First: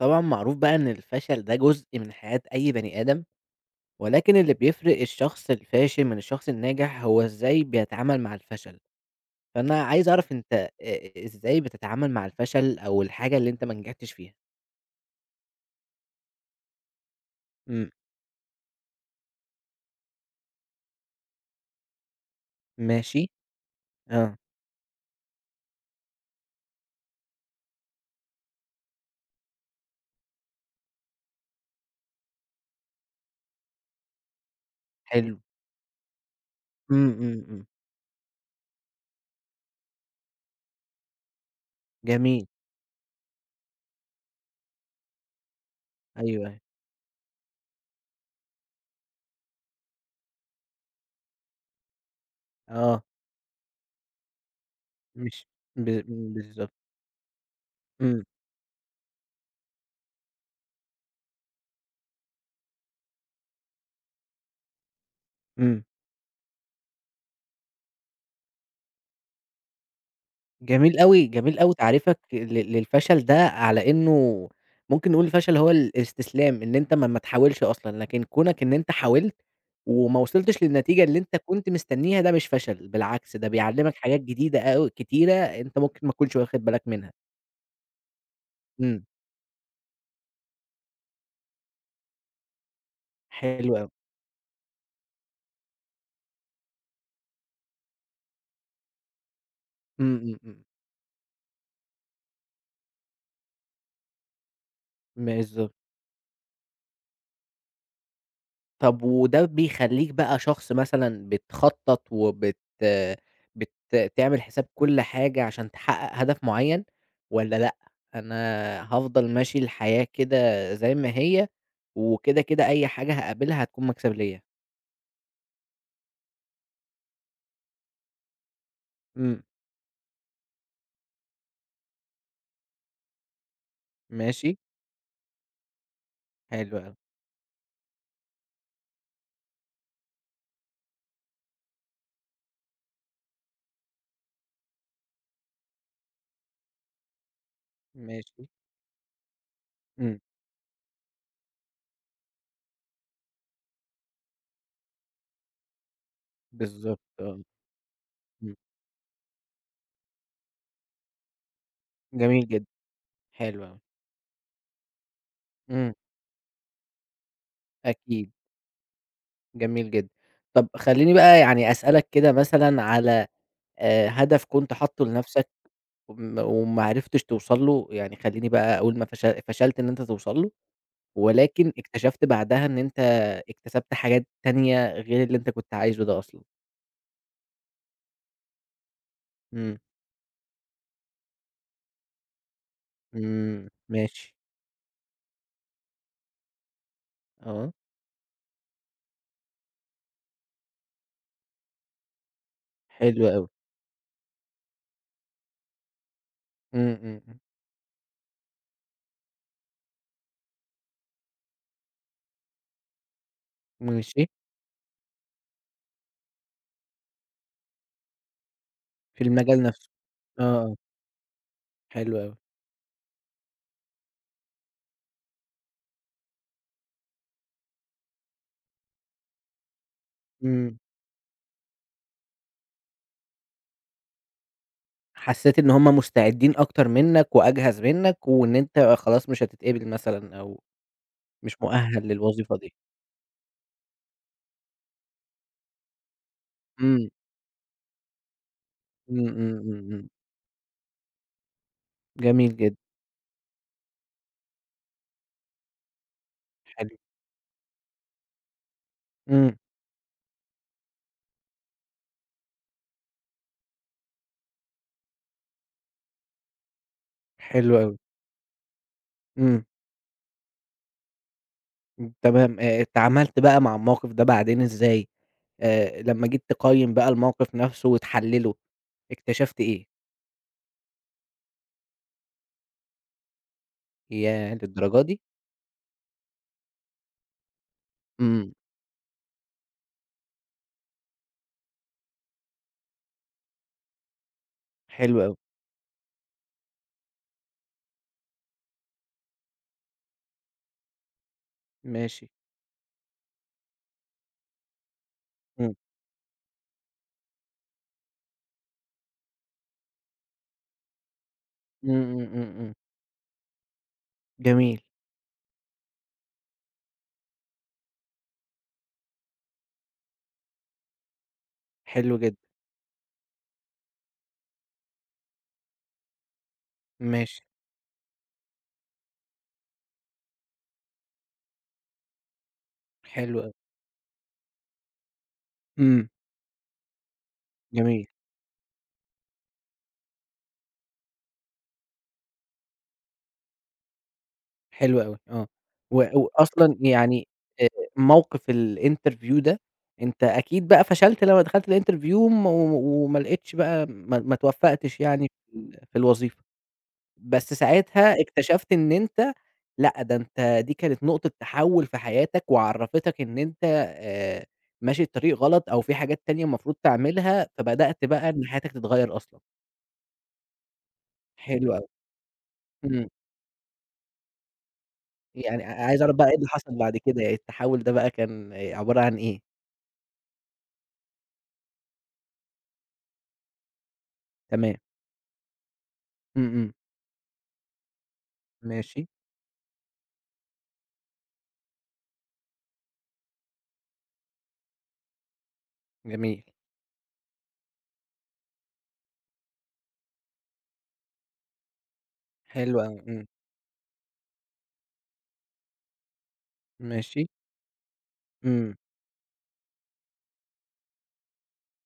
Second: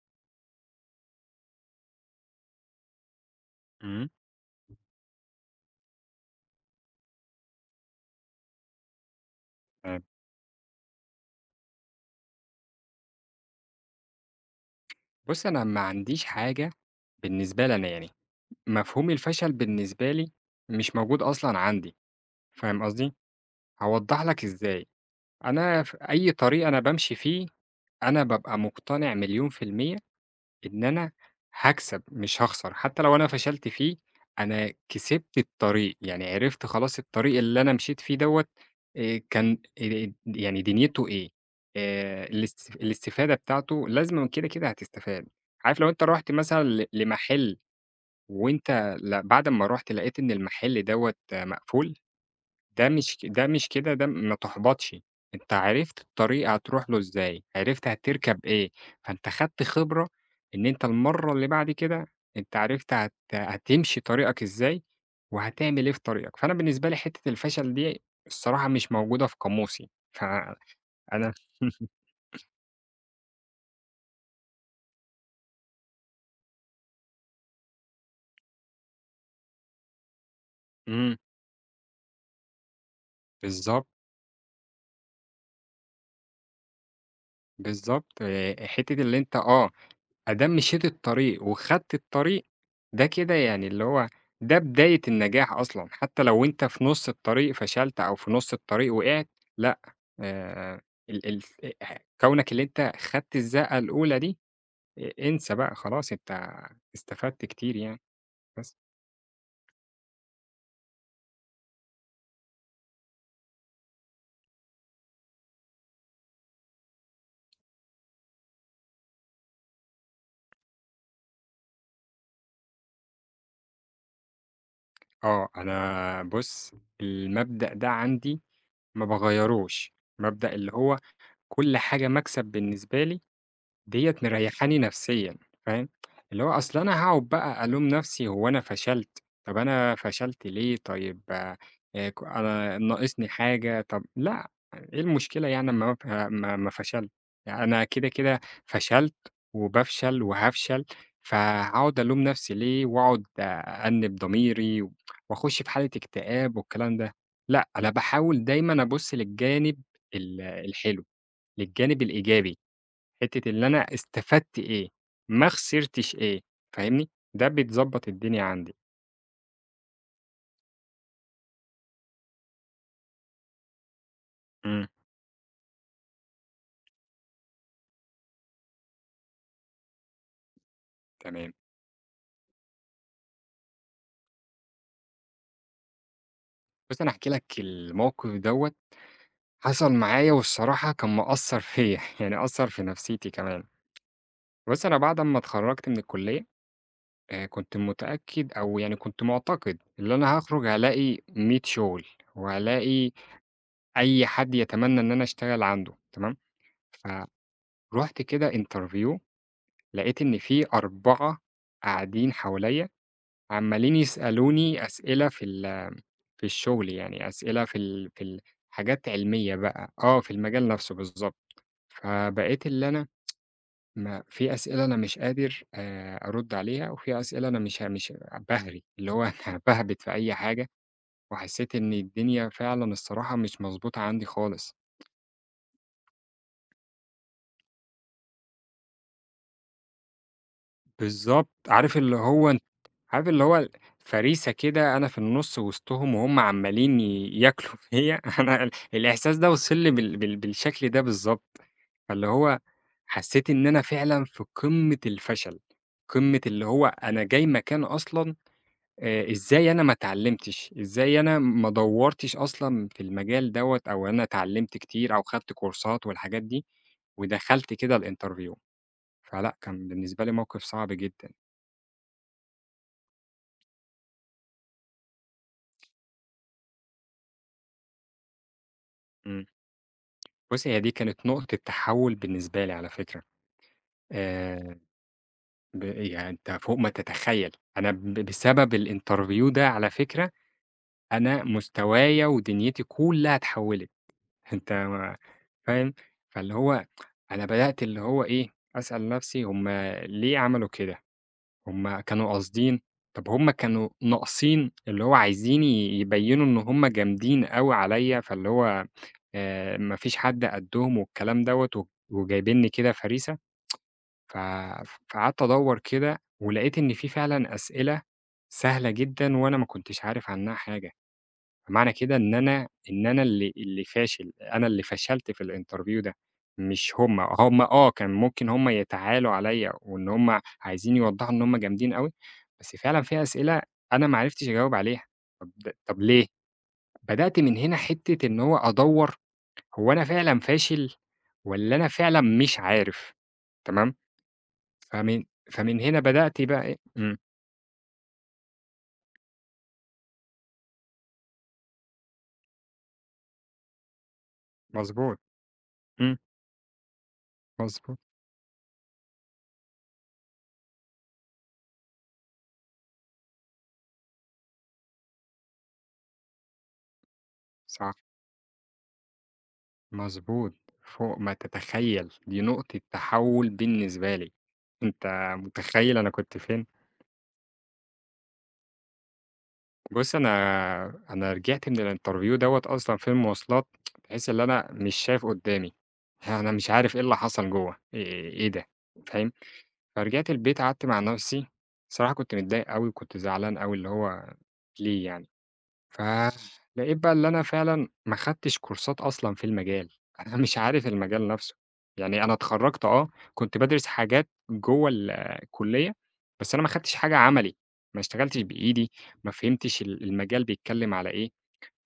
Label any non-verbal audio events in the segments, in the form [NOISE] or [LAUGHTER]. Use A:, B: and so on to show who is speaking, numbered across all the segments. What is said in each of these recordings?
A: طبعًا معروف بقى إن الفشل ده جزء من حياة أي بني آدم،
B: إمم،
A: ولكن اللي بيفرق الشخص الفاشل من الشخص الناجح هو إزاي بيتعامل مع الفشل، فأنا
B: تمام.
A: عايز أعرف أنت أ أ إزاي بتتعامل مع الفشل أو الحاجة اللي أنت ما نجحتش فيها؟
B: بُصّي، أنا ما عنديش حاجة بالنسبة لي أنا
A: إمم،
B: يعني، مفهوم الفشل بالنسبة لي مش موجود أصلًا عندي، فاهم قصدي؟
A: ماشي،
B: هاوضّح
A: آه،
B: لك إزاي. أنا أي طريق أنا بامشي فيه، أنا بابقى مقتنع مليون في المِيّة إن أنا هاكسب مش هاخسر، حتى لو أنا فشلت فيه أنا
A: حلو،
B: كسبت الطريق، يعني عرفت خلاص
A: إمم،
B: الطريق
A: إمم،
B: اللي
A: إمم،
B: أنا مشيت فيه دوّة. كان، يعني دنيته إيه،
A: جميل،
B: الاستفادة بتاعته لازمًا كده، كده هتستفاد. عارف لو أنت رُحت
A: أيوه، أيوه،
B: مثلًا لمحل وأنت بعد أمّا رُحت لقيت إن المحل دوّة مقفول، ده
A: آه،
B: مش ك ده مش كده ده ما تُحبطش،
A: مش
B: أنت
A: ب
B: عرفت
A: إمم،
B: الطريق
A: بالضبط،
B: هتروح له إزاي، عرفت
A: إمم،
B: هتركب إيه، فأنت خدت خبرة إن أنت المرّة اللي بعد كده أنت عرفت هتمشي طريقك إزاي،
A: إمم.
B: وهتعمل إيه في طريقك، فأنا بالنسبة لي حتّة الفشل دي الصراحة مش موجودة في قاموسي، فأنا
A: جميل أوي، جميل أوي
B: [LAUGHS]
A: تعريفك للفشل ده على إنه ممكن نقول الفشل هو الاستسلام، إن أنت ما تحاولش أصلًا، لكن كونك إن أنت حاولت وما وصلتش للنتيجة
B: إمم،
A: اللي أنت كنت مستنيها ده مش فشل، بالعكس ده
B: بالضبط،
A: بيعلّمك حاجات جديدة أوي كتيرة أنت ممكن ما تكونش واخد بالك منها.
B: بالضبط، حتّة
A: إمم،
B: اللي أنت أدام مشيت الطريق وخدت الطريق، ده كده يعني
A: حلو
B: اللي
A: أوي.
B: هو ده بداية النجاح أصلًا، حتى لو أنت في نُص الطريق فشلت أو في نُص الطريق وقعت، لأ،
A: إمم، إمم، إمم،
B: آآ ال ال كونك اللي أنت خدت الزقة الأولى دي، انسى
A: بالضبط.
B: بقى خلاص، أنت استفدت كتير يعني، بس.
A: طب وده بيخلّيك بقى شخص مثلًا بتخطّط وبت بت تعمل حساب كل حاجة عشان تحقق هدف معيّن والّا لأ، أنا هافضل ماشي الحياة كده زي ما هي وكده، كده أي حاجة هاقابلها هتكون مكسب ليّا؟
B: آه، أنا بُص، المبدأ ده عندي ما
A: إمم،
B: باغيّروش، مبدأ اللي هو كل حاجة مكسب بالنسبة لي ديّة
A: ماشي،
B: مريّحاني نفسيًا، فاهم؟ اللي هو
A: حلو
B: أصل
A: أوي،
B: أنا هاقعد بقى ألوم نفسي هو أنا فشلت، طب أنا فشلت ليه طيب، أنا ناقصني حاجة، طب لأ، إيه المشكلة يعني أمّا أف أمّا أمّا فشلت؟ يعني أنا كده، كده
A: ماشي،
B: فشلت
A: إمم،
B: وبافشل وهافشل، فهاقعد ألوم نفسي ليه وأقعد أأنِّب ضميري وأخُش في حالة اكتئاب والكلام
A: بالضبط
B: ده،
A: آه،
B: لأ، أنا باحاول
A: إمم،
B: دايمًا أبُص للجانب الحلو، للجانب
A: جميل
B: الإيجابي.
A: جدًا،
B: حتّة
A: حلو
B: اللي
A: أوي،
B: أنا استفدت إيه، ما
A: إمم،
B: خسرتش إيه، فاهمني، ده بتضبّط
A: أكيد،
B: الدنيا عندي.
A: جميل جدًا. طب خلّيني بقى يعني أسألك كده مثلًا على هدف كنت
B: إمم،
A: حاطّه لنفسك وما عرفتش توصل له، يعني خلّيني بقى أقول ما فش فشلت إن أنت توصل له،
B: تمام.
A: ولكن اكتشفت بعدها إن أنت اكتسبت حاجات تانية غير اللي أنت كنت عايزه ده أصلًا.
B: بُص أنا هاحكي لك الموقف دوّة،
A: إمم،
B: حصل معايا والصراحة كان مأثّر فيّا، [LAUGHS] يعني أثّر في نفسيتي كمان.
A: إمم، ماشي،
B: بُص أنا بعد أمّا اتخرّجت من الكلية،
A: آه،
B: كنت متأكد أو يعني كنت معتقد اللي أنا هاخرج هالاقي 100 شُغل، وهالاقي
A: حلو أوي،
B: أي حد يتمنى إن أنا أشتغل عنده، تمام.
A: إمم، إمم، إمم،
B: فرُحت كده interview لقيت إن في 4 قاعدين حواليّا عمّالين
A: ماشي،
B: يسألوني أسئلة في في الشغل، يعني أسئلة في ال في ال حاجات
A: في
B: علمية
A: المجال نفسه،
B: بقى، آه، في
A: آه،
B: المجال
A: آه،
B: نفسه بالضبط.
A: حلو أوي،
B: فبقيت اللي أنا ما في أسئلة أنا مش قادر أرُد عليها، وفي أسئلة أنا مش باهري، اللي هو [LAUGHS] أنا باهبِت في أي حاجة،
A: إمم،
B: وحسّيت إن الدنيا فعلًا الصراحة مش مضبوطة عندي خالص.
A: حسيت إن هُم مستعدين أكتر منك وأجهز منك، وإن أنت خلاص مش هتتقبل مثلًا أو
B: بالضبط،
A: مش مؤهل للوظيفة دي،
B: عارف اللي هو فريسة كده أنا في النُص وسطهم وهُم عمّالين
A: إمم،
B: ياكلوا [LAUGHS] فيّا، أنا
A: إمم،
B: الإحساس ده
A: إمم،
B: وصل لي
A: إمم، إمم،
B: بالشكل ده بالضبط، فاللي
A: جميل
B: هو
A: جدًا،
B: حسّيت إن أنا فعلًا في قمة الفشل، قمة اللي هو
A: حلو،
B: أنا جاي مكان أصلًا،
A: إمم.
B: إزاي أنا ما اتعلّمتش، إزاي أنا ما دوّرتش أصلًا في المجال دوّة، أو أنا اتعلّمت كتير أو خدت كورسات والحاجات دي، ودخلت
A: حلو أوي،
B: كده الinterview، فلأ،
A: إمم،
B: كان بالنسبة لي موقف صعب جدًا.
A: إمم، تمام، اتعاملت بقى مع الموقف ده بعدين إزاي؟ لمّا جيت تقيّم بقى الموقف نفسه وتحلّله،
B: إمم.
A: اكتشفت إيه؟
B: بُصّي، هي دي كانت نقطة تحوُّل بالنسبة لي على فكرة،
A: ياه!
B: آآ
A: للدرجة دي!
B: يعني أنت فوق ما تتخيّل، أنا
A: إمم،
B: بسبب الinterview ده على فكرة، أنا مستوايا ودنيتي كلّها اتحوّلت، [LAUGHS] أنت ما
A: حلو أوي،
B: فاهم؟ فاللي هو أنا بدأت اللي هو إيه، أسأل نَفْسي هُم ليه عملوا كده، هُم
A: ماشي،
B: كانوا قاصدين، طَب هُم كانوا ناقصين، اللي هو عايزين
A: إمم،
B: يبيّنوا إن هُم جامدين أوي عليّا، فاللي هو ما فيش حد قدّهم والكلام دوّة
A: إمم، إمم، إمم،
B: وجايبينّي
A: إمم،
B: كده فريسة، ف
A: جميل،
B: فقعدت أدوّر كده ولقيت إن في فعلًا أسئلة سهلة جدًا وأنا ما كنتش عارف عنّها حاجة، فمعنى كده
A: حلو
B: إن
A: جدًا،
B: أنا إن أنا اللي فاشل، أنا اللي فشلت في الinterview ده مش هُم،
A: ماشي،
B: هُم آه، كان ممكن هُم يتعالوا عليّا وإن هُم عايزين يوضّحوا إن هُم جامدين أوي، بس فعلًا في
A: حلو أوي،
B: أسئلة أنا ما عرفتش أجاوب عليها، طب طب
A: إمم،
B: ليه؟ بدأت من هنا
A: جميل.
B: حتّة إن هو أدوّر، هو أنا فعلًا فاشل والّا أنا فعلًا مش عارف؟ تمام.
A: حلو أوي،
B: فمن
A: آه.
B: فمن هنا بدأت بقى
A: وأصلًا
B: إيه، إمم،
A: يعني آآ موقف الinterview ده، أنت أكيد بقى فشلت لمّا دخلت الinterview وما لقيتش بقى ما اتوفّقتش
B: مضبوط،
A: يعني في
B: إمم،
A: الوظيفة، بس
B: مضبوط،
A: ساعتها اكتشفت إن أنت لأ، ده أنت دي كانت نقطة تحوّل في حياتك وعرّفتك إن أنت ماشي الطريق غلط أو في حاجات تانية المفروض تعملها،
B: صح،
A: فبدأت بقى إن حياتك تتغيّر أصلًا.
B: مضبوط، فوق ما
A: حلو أوي،
B: تتخيّل، دي نقطة
A: إمم.
B: تحوّل بالنسبة لي. أنت
A: يعني
B: متخيّل
A: عايز
B: أنا
A: أعرف بقى إيه
B: كنت
A: اللي
B: فين؟
A: حصل بعد كده، يعني التحوّل ده بقى كان عبارة عن إيه؟
B: بُص أنا رجعت من الinterview دوّة أصلًا في المواصلات، تحس اللي أنا
A: تمام،
B: مش شايف قدّامي،
A: إمم،
B: أنا مش
A: إمم،
B: عارف إيه اللي حصل جوّه، إيه ده،
A: ماشي،
B: فاهم؟ فرجعت البيت قعدت مع نفسي، الصراحة كنت متضايق أوي وكنت زعلان أوي، اللي هو ليه يعني،
A: جميل،
B: فلقيت بقى اللي أنا فعلًا ما خدتش كورسات أصلًا في المجال، [LAUGHS] أنا مش عارف المجال نفسه، يعني أنا
A: حلو
B: اتخرجت
A: أوي،
B: آه،
A: إمم،
B: كنت بادرس حاجات جوّه الكلية، بس أنا ما خدتش حاجة
A: ماشي،
B: عملي، ما اشتغلتش
A: إمم،
B: بإيدي، ما فهمتش المجال بيتكلم على إيه،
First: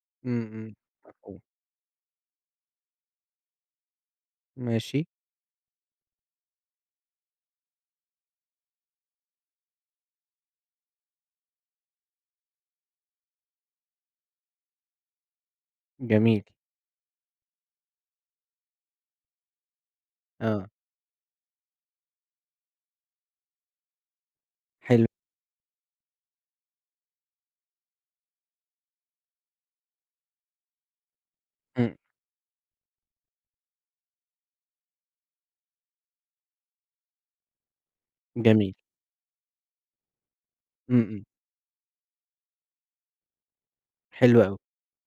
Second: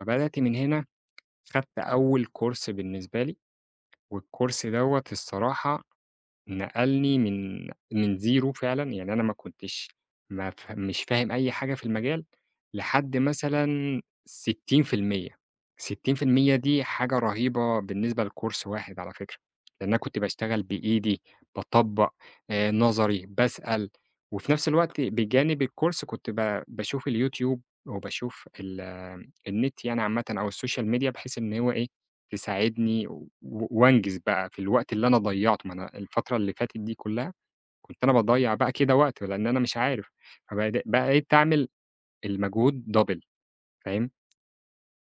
B: فبدأت
A: إمم،
B: من
A: إمم،
B: هنا
A: مفهوم،
B: خدت أول كورس بالنسبة لي، والكورس دوّة
A: ماشي،
B: الصراحة نقلني من zero فعلًا، يعني أنا ما كنتش ما ف مش فاهم أي حاجة في المجال، لحد مثلًا 60%،
A: جميل،
B: 60% دي حاجة رهيبة بالنسبة لcourse واحد على فكرة، لأن أنا كنت باشتغل
A: آه،
B: بإيدي، باطبّق، نظري، باسأل، وفي نفس الوقت
A: حلو،
B: بجانب الcourse كنت باشوف اليوتيوب وباشوف النت يعني عامةً أو السوشيال ميديا، بحيث إن هو إيه،
A: إمم،
B: تساعدني وأنجز بقى في الوقت اللي أنا ضيّعته، ما أنا الفترة اللي فاتت دي كلّها كنت أنا باضيّع بقى
A: جميل،
B: كده وقت لإن أنا مش عارف،
A: إمم، إمم،
B: بقيت أعمل المجهود double، فاهم،
A: حلو أوي،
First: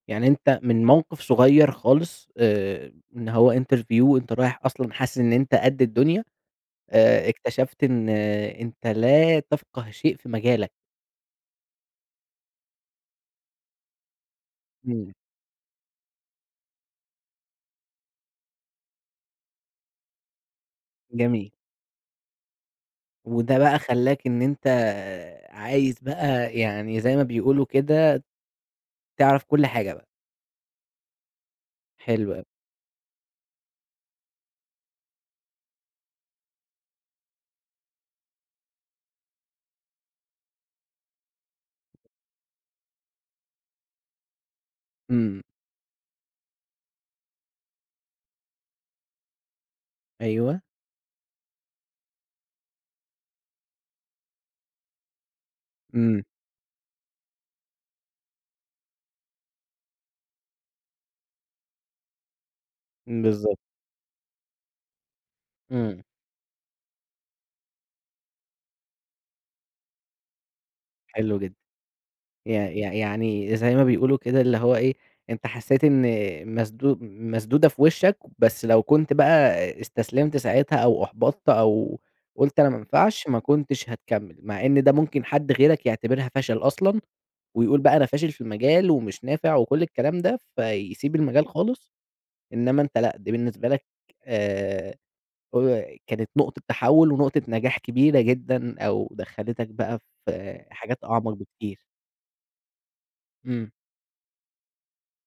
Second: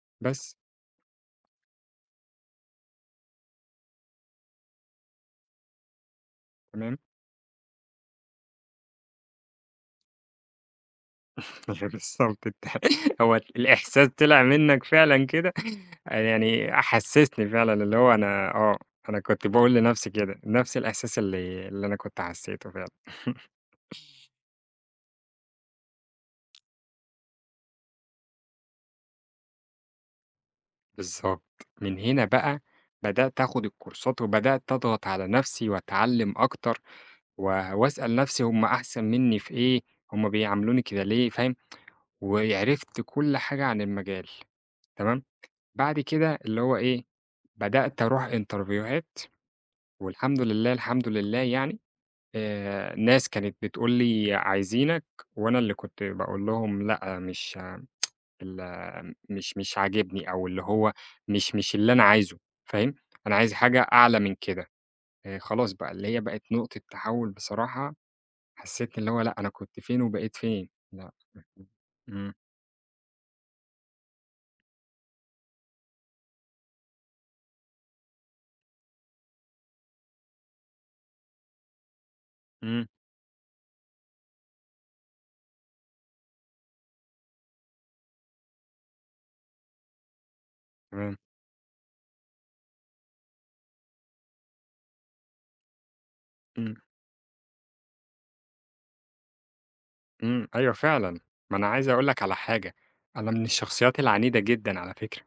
A: يعني
B: بس
A: أنت من موقف صغير خالص إن هو interview وأنت رايح أصلًا حاسس إن أنت قد الدنيا،
B: تمام.
A: اكتشفت إن أنت لا تفقه شيء في مجالك،
B: [LAUGHS] هي بالضبط أنت [LAUGHS] هو الإحساس طلع منّك
A: إمم،
B: فعلًا كده، يعني حسّسني فعلًا اللي هو أنا آه، أنا كنت باقول لنَفْسي كده، نَفْس الإحساس
A: جميل،
B: اللي أنا كنت حسّيته فعلًا.
A: وده بقى خلّاك إن أنت عايز بقى يعني زي ما بيقولوا كده تعرف كل حاجة بقى،
B: بالضبط. من هنا
A: حلو أوي.
B: بقى بدأت آخُد الكورسات وبدأت أضغط على نَفْسي وأتعلِّم أكتر و وأسأل نَفْسي هم أحسن منّي في إيه، هم بيعاملوني كده ليه، فاهم، وعرفت كل حاجة عن المجال، تمام.
A: إمم،
B: بعد كده اللي هو إيه، بدأت أروح إنترفيوهات والحمد
A: أيوه،
B: لله، الحمد لله يعني، ناس كانت بتقول لي عايزينك وأنا اللي كنت
A: إمم،
B: باقول لهم لأ، مش ال مش مش عاجبني أو اللي هو مش اللي أنا عايزه، فاهم؟ أنا عايز
A: بالضبط،
B: حاجة أعلى من كده، خلاص بقى
A: إمم،
B: اللي هي بقت نقطة تحوُّل بصراحة، حسّيت اللي هو لأ، أنا كنت فين وبقيت فين، لأ،
A: حلو جدًا،
B: إمم،
A: يع يع يعني زي ما بيقولوا كده اللي هو إيه، أنت حسّيت إن مسدودة في وشّك، بس لو كنت بقى استسلمت ساعتها أو أحبطت أو قُلت أنا ما
B: إمم،
A: ينفعش، ما كنتش هتكمّل، مع إن ده ممكن حد غيرك يعتبرها فشل أصلًا، ويقول بقى أنا فاشل في المجال ومش نافع وكل الكلام ده، فيسيب
B: تمام،
A: المجال خالص، إنما أنت لأ، دي بالنسبة لك آآ كانت نقطة
B: إمم،
A: تحوُّل ونقطة نجاح كبيرة جدًا أو دخّلتك بقى
B: إمم،
A: في
B: أيوه
A: حاجات
B: فعلًا.
A: أعمق
B: ما أنا
A: بكتير.
B: عايز أقول لك على حاجة، أنا من
A: إمم،
B: الشخصيات العنيدة جدًا على فكرة.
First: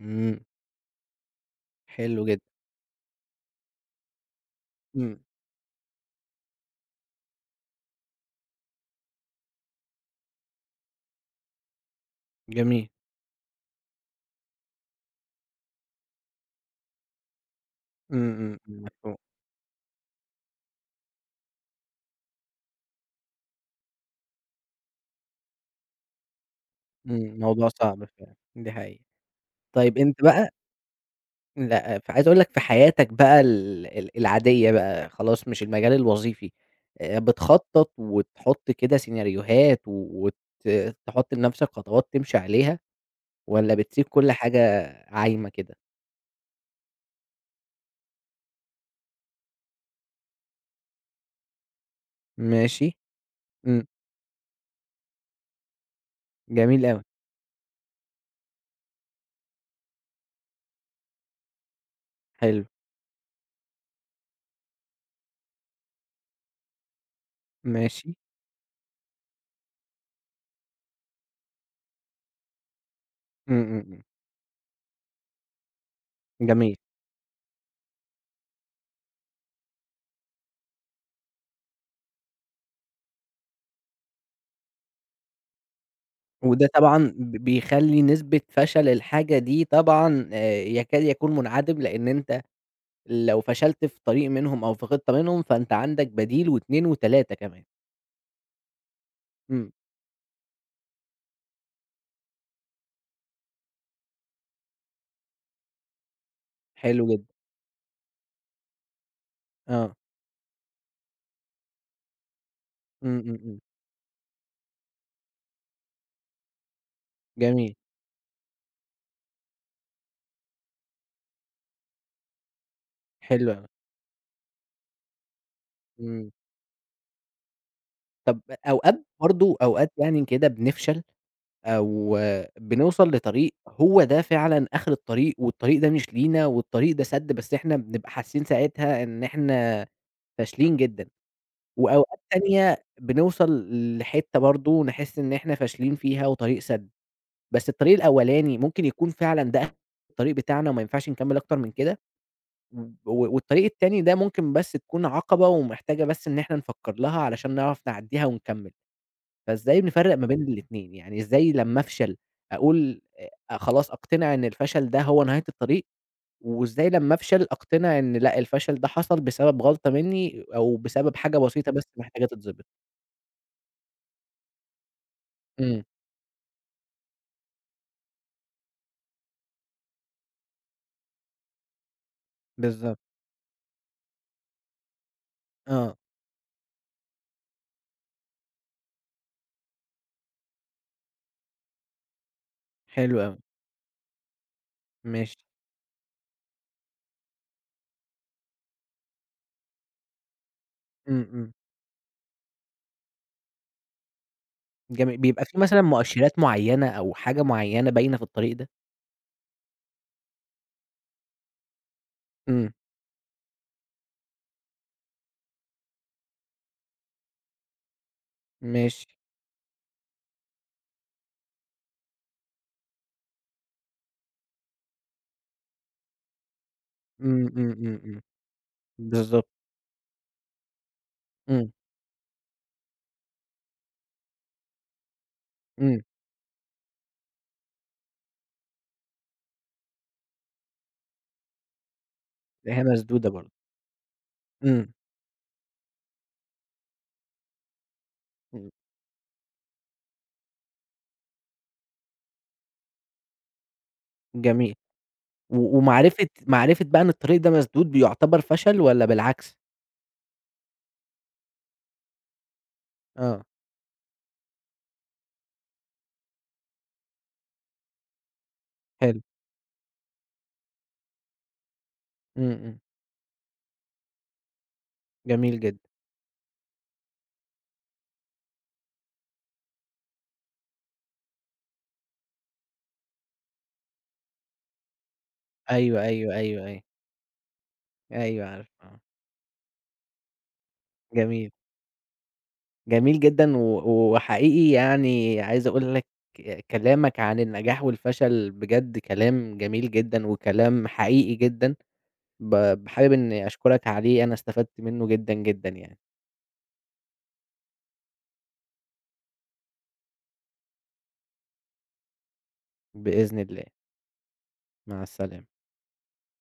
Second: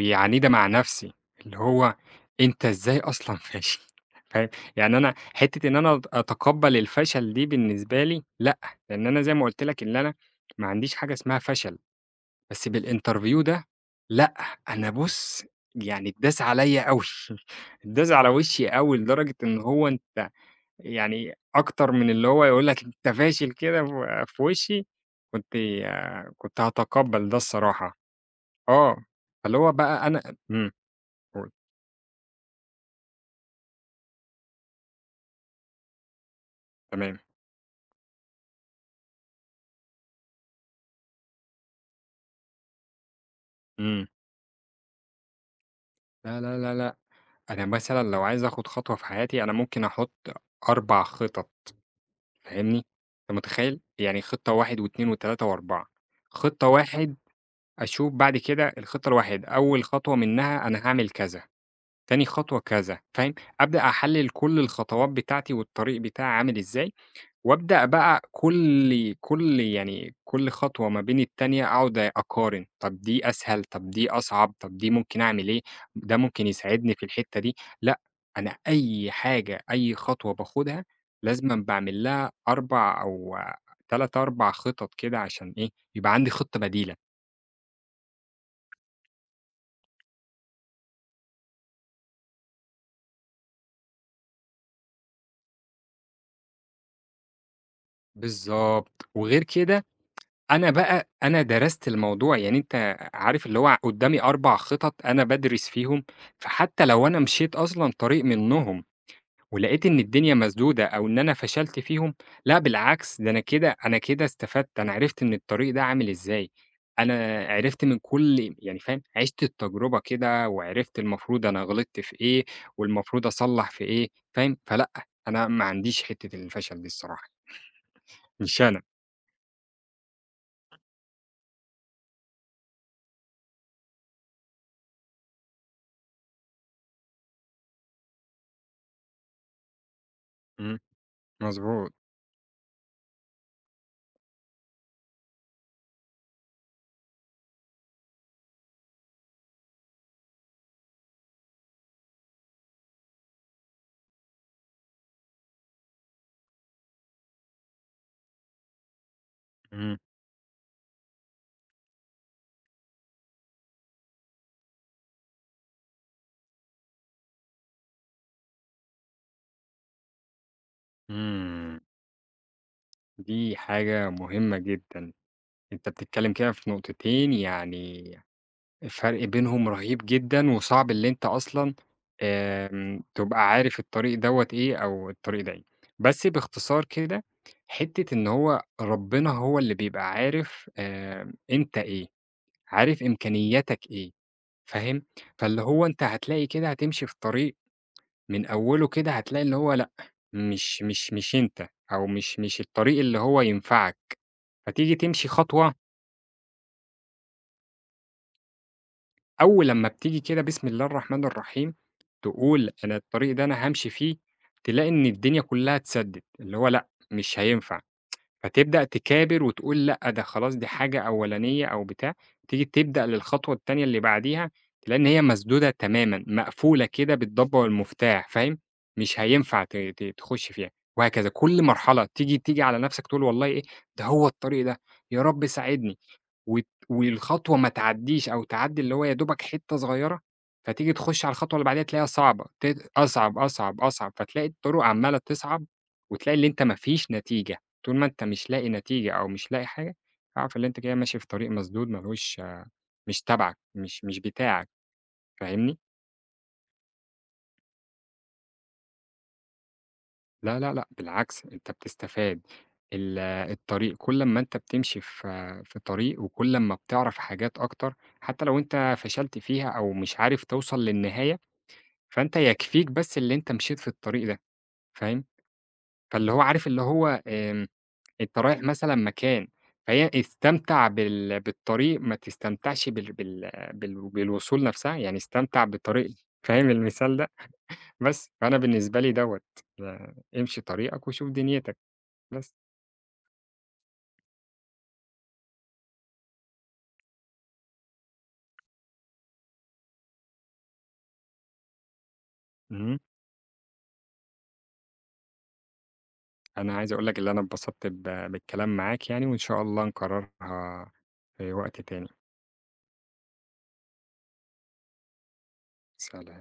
A: إمم،
B: مع نفسي، اللي هو
A: حلو جدًا،
B: أنت إزاي أصلًا فاشل؟ [LAUGHS] فاهم؟ يعني أنا
A: إمم،
B: حتّة إن أنا أتقبّل الفشل دي بالنسبة لي لأ، لإن أنا زي ما قُلت لك إن أنا ما عنديش حاجة اسمها فشل، بس
A: جميل،
B: بالinterview ده لأ، أنا بُص، يعني اتداس عليّا أوي، [LAUGHS] اتداس على
A: إمم، إمم،
B: وشّي
A: إمم،
B: أوي
A: مفهوم،
B: لدرجة إن هو أنت، يعني أكتر من اللي هو يقول لك أنت فاشل كده في وشّي، كنت كنت هاتقبّل ده
A: إمم، موضوع
B: الصراحة.
A: صعب فعلًا، دي
B: آه،
A: حقيقة.
B: فاللي هو
A: طيب
B: بقى
A: أنت
B: أنا،
A: بقى
B: إمم. و
A: لأ، فعايز أقول لك في حياتك بقى ال ال العادية بقى خلاص مش المجال الوظيفي،
B: تمام،
A: بتخطّط وتحُط كده سيناريوهات تحُط لنَفْسك خطوات تمشي عليها والّا
B: إمم.
A: بتسيب كل حاجة عايمة كده؟
B: لا، لا، لا، لأ، أنا مثلًا لو عايز آخُد خطوة في حياتي، أنا ممكن أحُط 4 خطط، فاهمني،
A: ماشي،
B: أنت متخيّل؟
A: إمم.
B: يعني خطة 1 و2 و3 و4. خطة
A: جميل أوي،
B: 1 أشوف بعد كده الخطة الواحد أول خطوة منها أنا هاعمل كذا، تاني خطوة
A: حلو،
B: كذا، فاهم؟ أبدأ أحلِّل كل الخطوات بتاعتي والطريق بتاعي عامل إزاي، وأبدأ
A: ماشي،
B: بقى كل يعني كل خطوة ما بين التانية أقعد أقارن، طب دي
A: إمم،
B: أسهل،
A: إمم،
B: طب
A: إمم،
B: دي أصعب، طب دي ممكن أعمل إيه، ده ممكن
A: جميل،
B: يساعدني في الحتة دي، لأ، أنا أي حاجة، أي خطوة باخدها لازمًا باعمل لها 4 أو 3، 4 خطط كده عشان إيه، يبقى عندي خطة
A: وده
B: بديلة.
A: طبعًا بيخلّي نسبة فشل الحاجة دي طبعًا يكاد يكون منعدم، لإن أنت لو فشلت في طريق منهم أو في خطة منهم، فأنت عندك بديل و2 و3 كمان،
B: بالضبط، وغير
A: إمم،
B: كده أنا بقى أنا درست الموضوع، يعني أنت عارف اللي هو قدّامي 4 خطط أنا بادرس فيهم، فحتى لو
A: حلو
B: أنا
A: جدًا،
B: مشيت أصلًا طريق منّهم ولقيت
A: آه،
B: إن الدنيا مسدودة أو إن أنا فشلت فيهم، لأ
A: إمم،
B: بالعكس ده،
A: إمم،
B: أنا
A: إمم،
B: كده أنا كده استفدت، أنا عرفت إن الطريق ده عامل إزاي، أنا
A: جميل،
B: عرفت من كل يعني فاهم، عِشت التجربة كده وعرفت المفروض أنا غلطت في إيه والمفروض
A: حلو أوي،
B: أصلّح في إيه، فاهم؟ فلأ، أنا ما عنديش
A: إمم،
B: حتّة الفشل دي الصراحة،
A: طب
B: مش أنا.
A: أوقات برضه أوقات يعني كده بنفشل أو بنوصل لطريق هو ده فعلًا آخر الطريق، والطريق ده مش لينا، والطريق ده سَد، بس إحنا بنبقى حاسين ساعتها إن إحنا فاشلين
B: إمم،
A: جدًا،
B: مضبوط.
A: وأوقات تانية بنوصل لحتّة برضه نحس إن إحنا فاشلين فيها وطريق سَد، بس الطريق الأولاني ممكن يكون فعلًا ده آخر الطريق بتاعنا وما ينفعش نكمّل أكتر من كده، والطريق التاني ده ممكن بس تكون عقبة ومحتاجة بس إن إحنا نفكّر لها علشان نعرف نعدّيها ونكمّل. فإزاي
B: إمم،
A: بنفرّق ما بين الاتنين، يعني إزاي لمّا أفشل أقول خلاص أقتنع إن الفشل ده هو نهاية الطريق، وإزاي لمّا أفشل أقتنع إن لأ الفشل ده حصل بسبب غلطة منّي أو بسبب حاجة بسيطة
B: إمم.
A: بس محتاجة تتضبط؟
B: دي حاجة مهمة جدًا،
A: إمم،
B: أنت بتتكلم كده في نقطتين، يعني الفرق بينهم رهيب جدًا، وصعب اللي أنت أصلًا،
A: بالضبط،
B: تبقى عارف الطريق دوّة إيه أو الطريق ده إيه.
A: آه،
B: بس باختصار كده، حتة إن هو ربنا هو اللي بيبقى عارف، أنت إيه، عارف
A: حلو أوي،
B: إمكانياتك إيه، فاهم؟
A: ماشي،
B: فاللي هو أنت هتلاقي كده هتمشي في طريق من أوله كده هتلاقي اللي هو لأ، مش مش
A: إمم،
B: مش
A: إمم،
B: أنت، أو مش الطريق اللي هو ينفعك. فتيجي
A: جميل،
B: تمشي
A: بيبقى في
B: خطوة،
A: مثلًا مؤشرات معيّنة أو حاجة معيّنة باينة في الطريق ده؟
B: أول لمّا بتيجي كده بسم الله الرحمن الرحيم، تقول
A: إمم،
B: أنا الطريق ده أنا هامشي فيه، تلاقي إن الدنيا كلّها اتسدِّت، اللي هو لأ، مش هينفع، فتبدأ
A: ماشي،
B: تكابر وتقول لأ، ده خلاص دي حاجة أولانية أو بتاع، تيجي تبدأ للخطوة التانية اللي بعديها، تلاقي إن هي مسدودة تمامًا، مقفولة كده
A: إمم،
B: بالضبّة
A: إمم، إمم، إمم،
B: والمفتاح، فاهم؟ مش
A: بالضبط،
B: هينفع ت ت تخُش فيها، وهكذا، كل
A: إمم،
B: مرحلة تيجي على نَفْسك تقول والله إيه، ده هو الطريق ده، يا رب ساعدني.
A: إمم،
B: والخطوة ما تعدّيش أو تعدّي اللي هو يا دوبك حتّة صغيّرة، فتيجي تخُش على الخطوة اللي بعديها تلاقيها صعبة،
A: هي مسدودة
B: أصعب،
A: برضه،
B: أصعب، أصعب، فتلاقي الطرق
A: إمم،
B: عمّالة تصعب، وتلاقي اللي أنت ما فيش نتيجة، طول ما أنت مش لاقي
A: إمم،
B: نتيجة أو مش لاقي حاجة، اعرف اللي أنت كده ماشي في طريق مسدود ما لهوش، مش تبعك، مش بتاعك،
A: جميل. و
B: فاهمني؟
A: ومعرفة معرفة بقى إن الطريق ده مسدود بيُعتبر فشل والّا بالعكس؟
B: لا، لا، لأ، بالعكس أنت بتستفاد، ال
A: آه،
B: الطريق كل أمّا أنت بتمشي في طريق وكل أمّا بتعرف حاجات أكتر، حتى لو أنت
A: حلو،
B: فشلت فيها أو مش عارف توصل للنهاية، فأنت
A: إمم، إمم،
B: يكفيك بس اللي أنت مشيت في الطريق ده، فاهم؟
A: جميل جدًا،
B: فاللي هو عارف اللي هو، أنت رايح مثلًا مكان، فهي استمتع بالطريق ما تستمتعش بالوصول نفسها، يعني استمتع
A: أيوه،
B: بالطريق،
A: أيوه، أيوه،
B: فاهم
A: أيوه،
B: المثال ده؟ بس،
A: أيوه
B: فأنا
A: عارفه
B: بالنسبة
A: آه،
B: لي دوّة، آه، امشي طريقك وشوف
A: جميل،
B: دنيتك، بس.
A: جميل جدًا وحقيقي يعني عايز أقول لك كلامك عن النجاح والفشل بجد كلام جميل جدًا وكلام حقيقي جدًا،
B: إمم.
A: حابب إني أشكرك عليه أنا استفدت منه جدًا، جدًا يعني،
B: أنا عايز أقول لك اللي أنا اتبسطت بالكلام معاك يعني، وإن شاء الله نكررها في وقت تاني.
A: بإذن الله، مع السلامة.
B: سلام.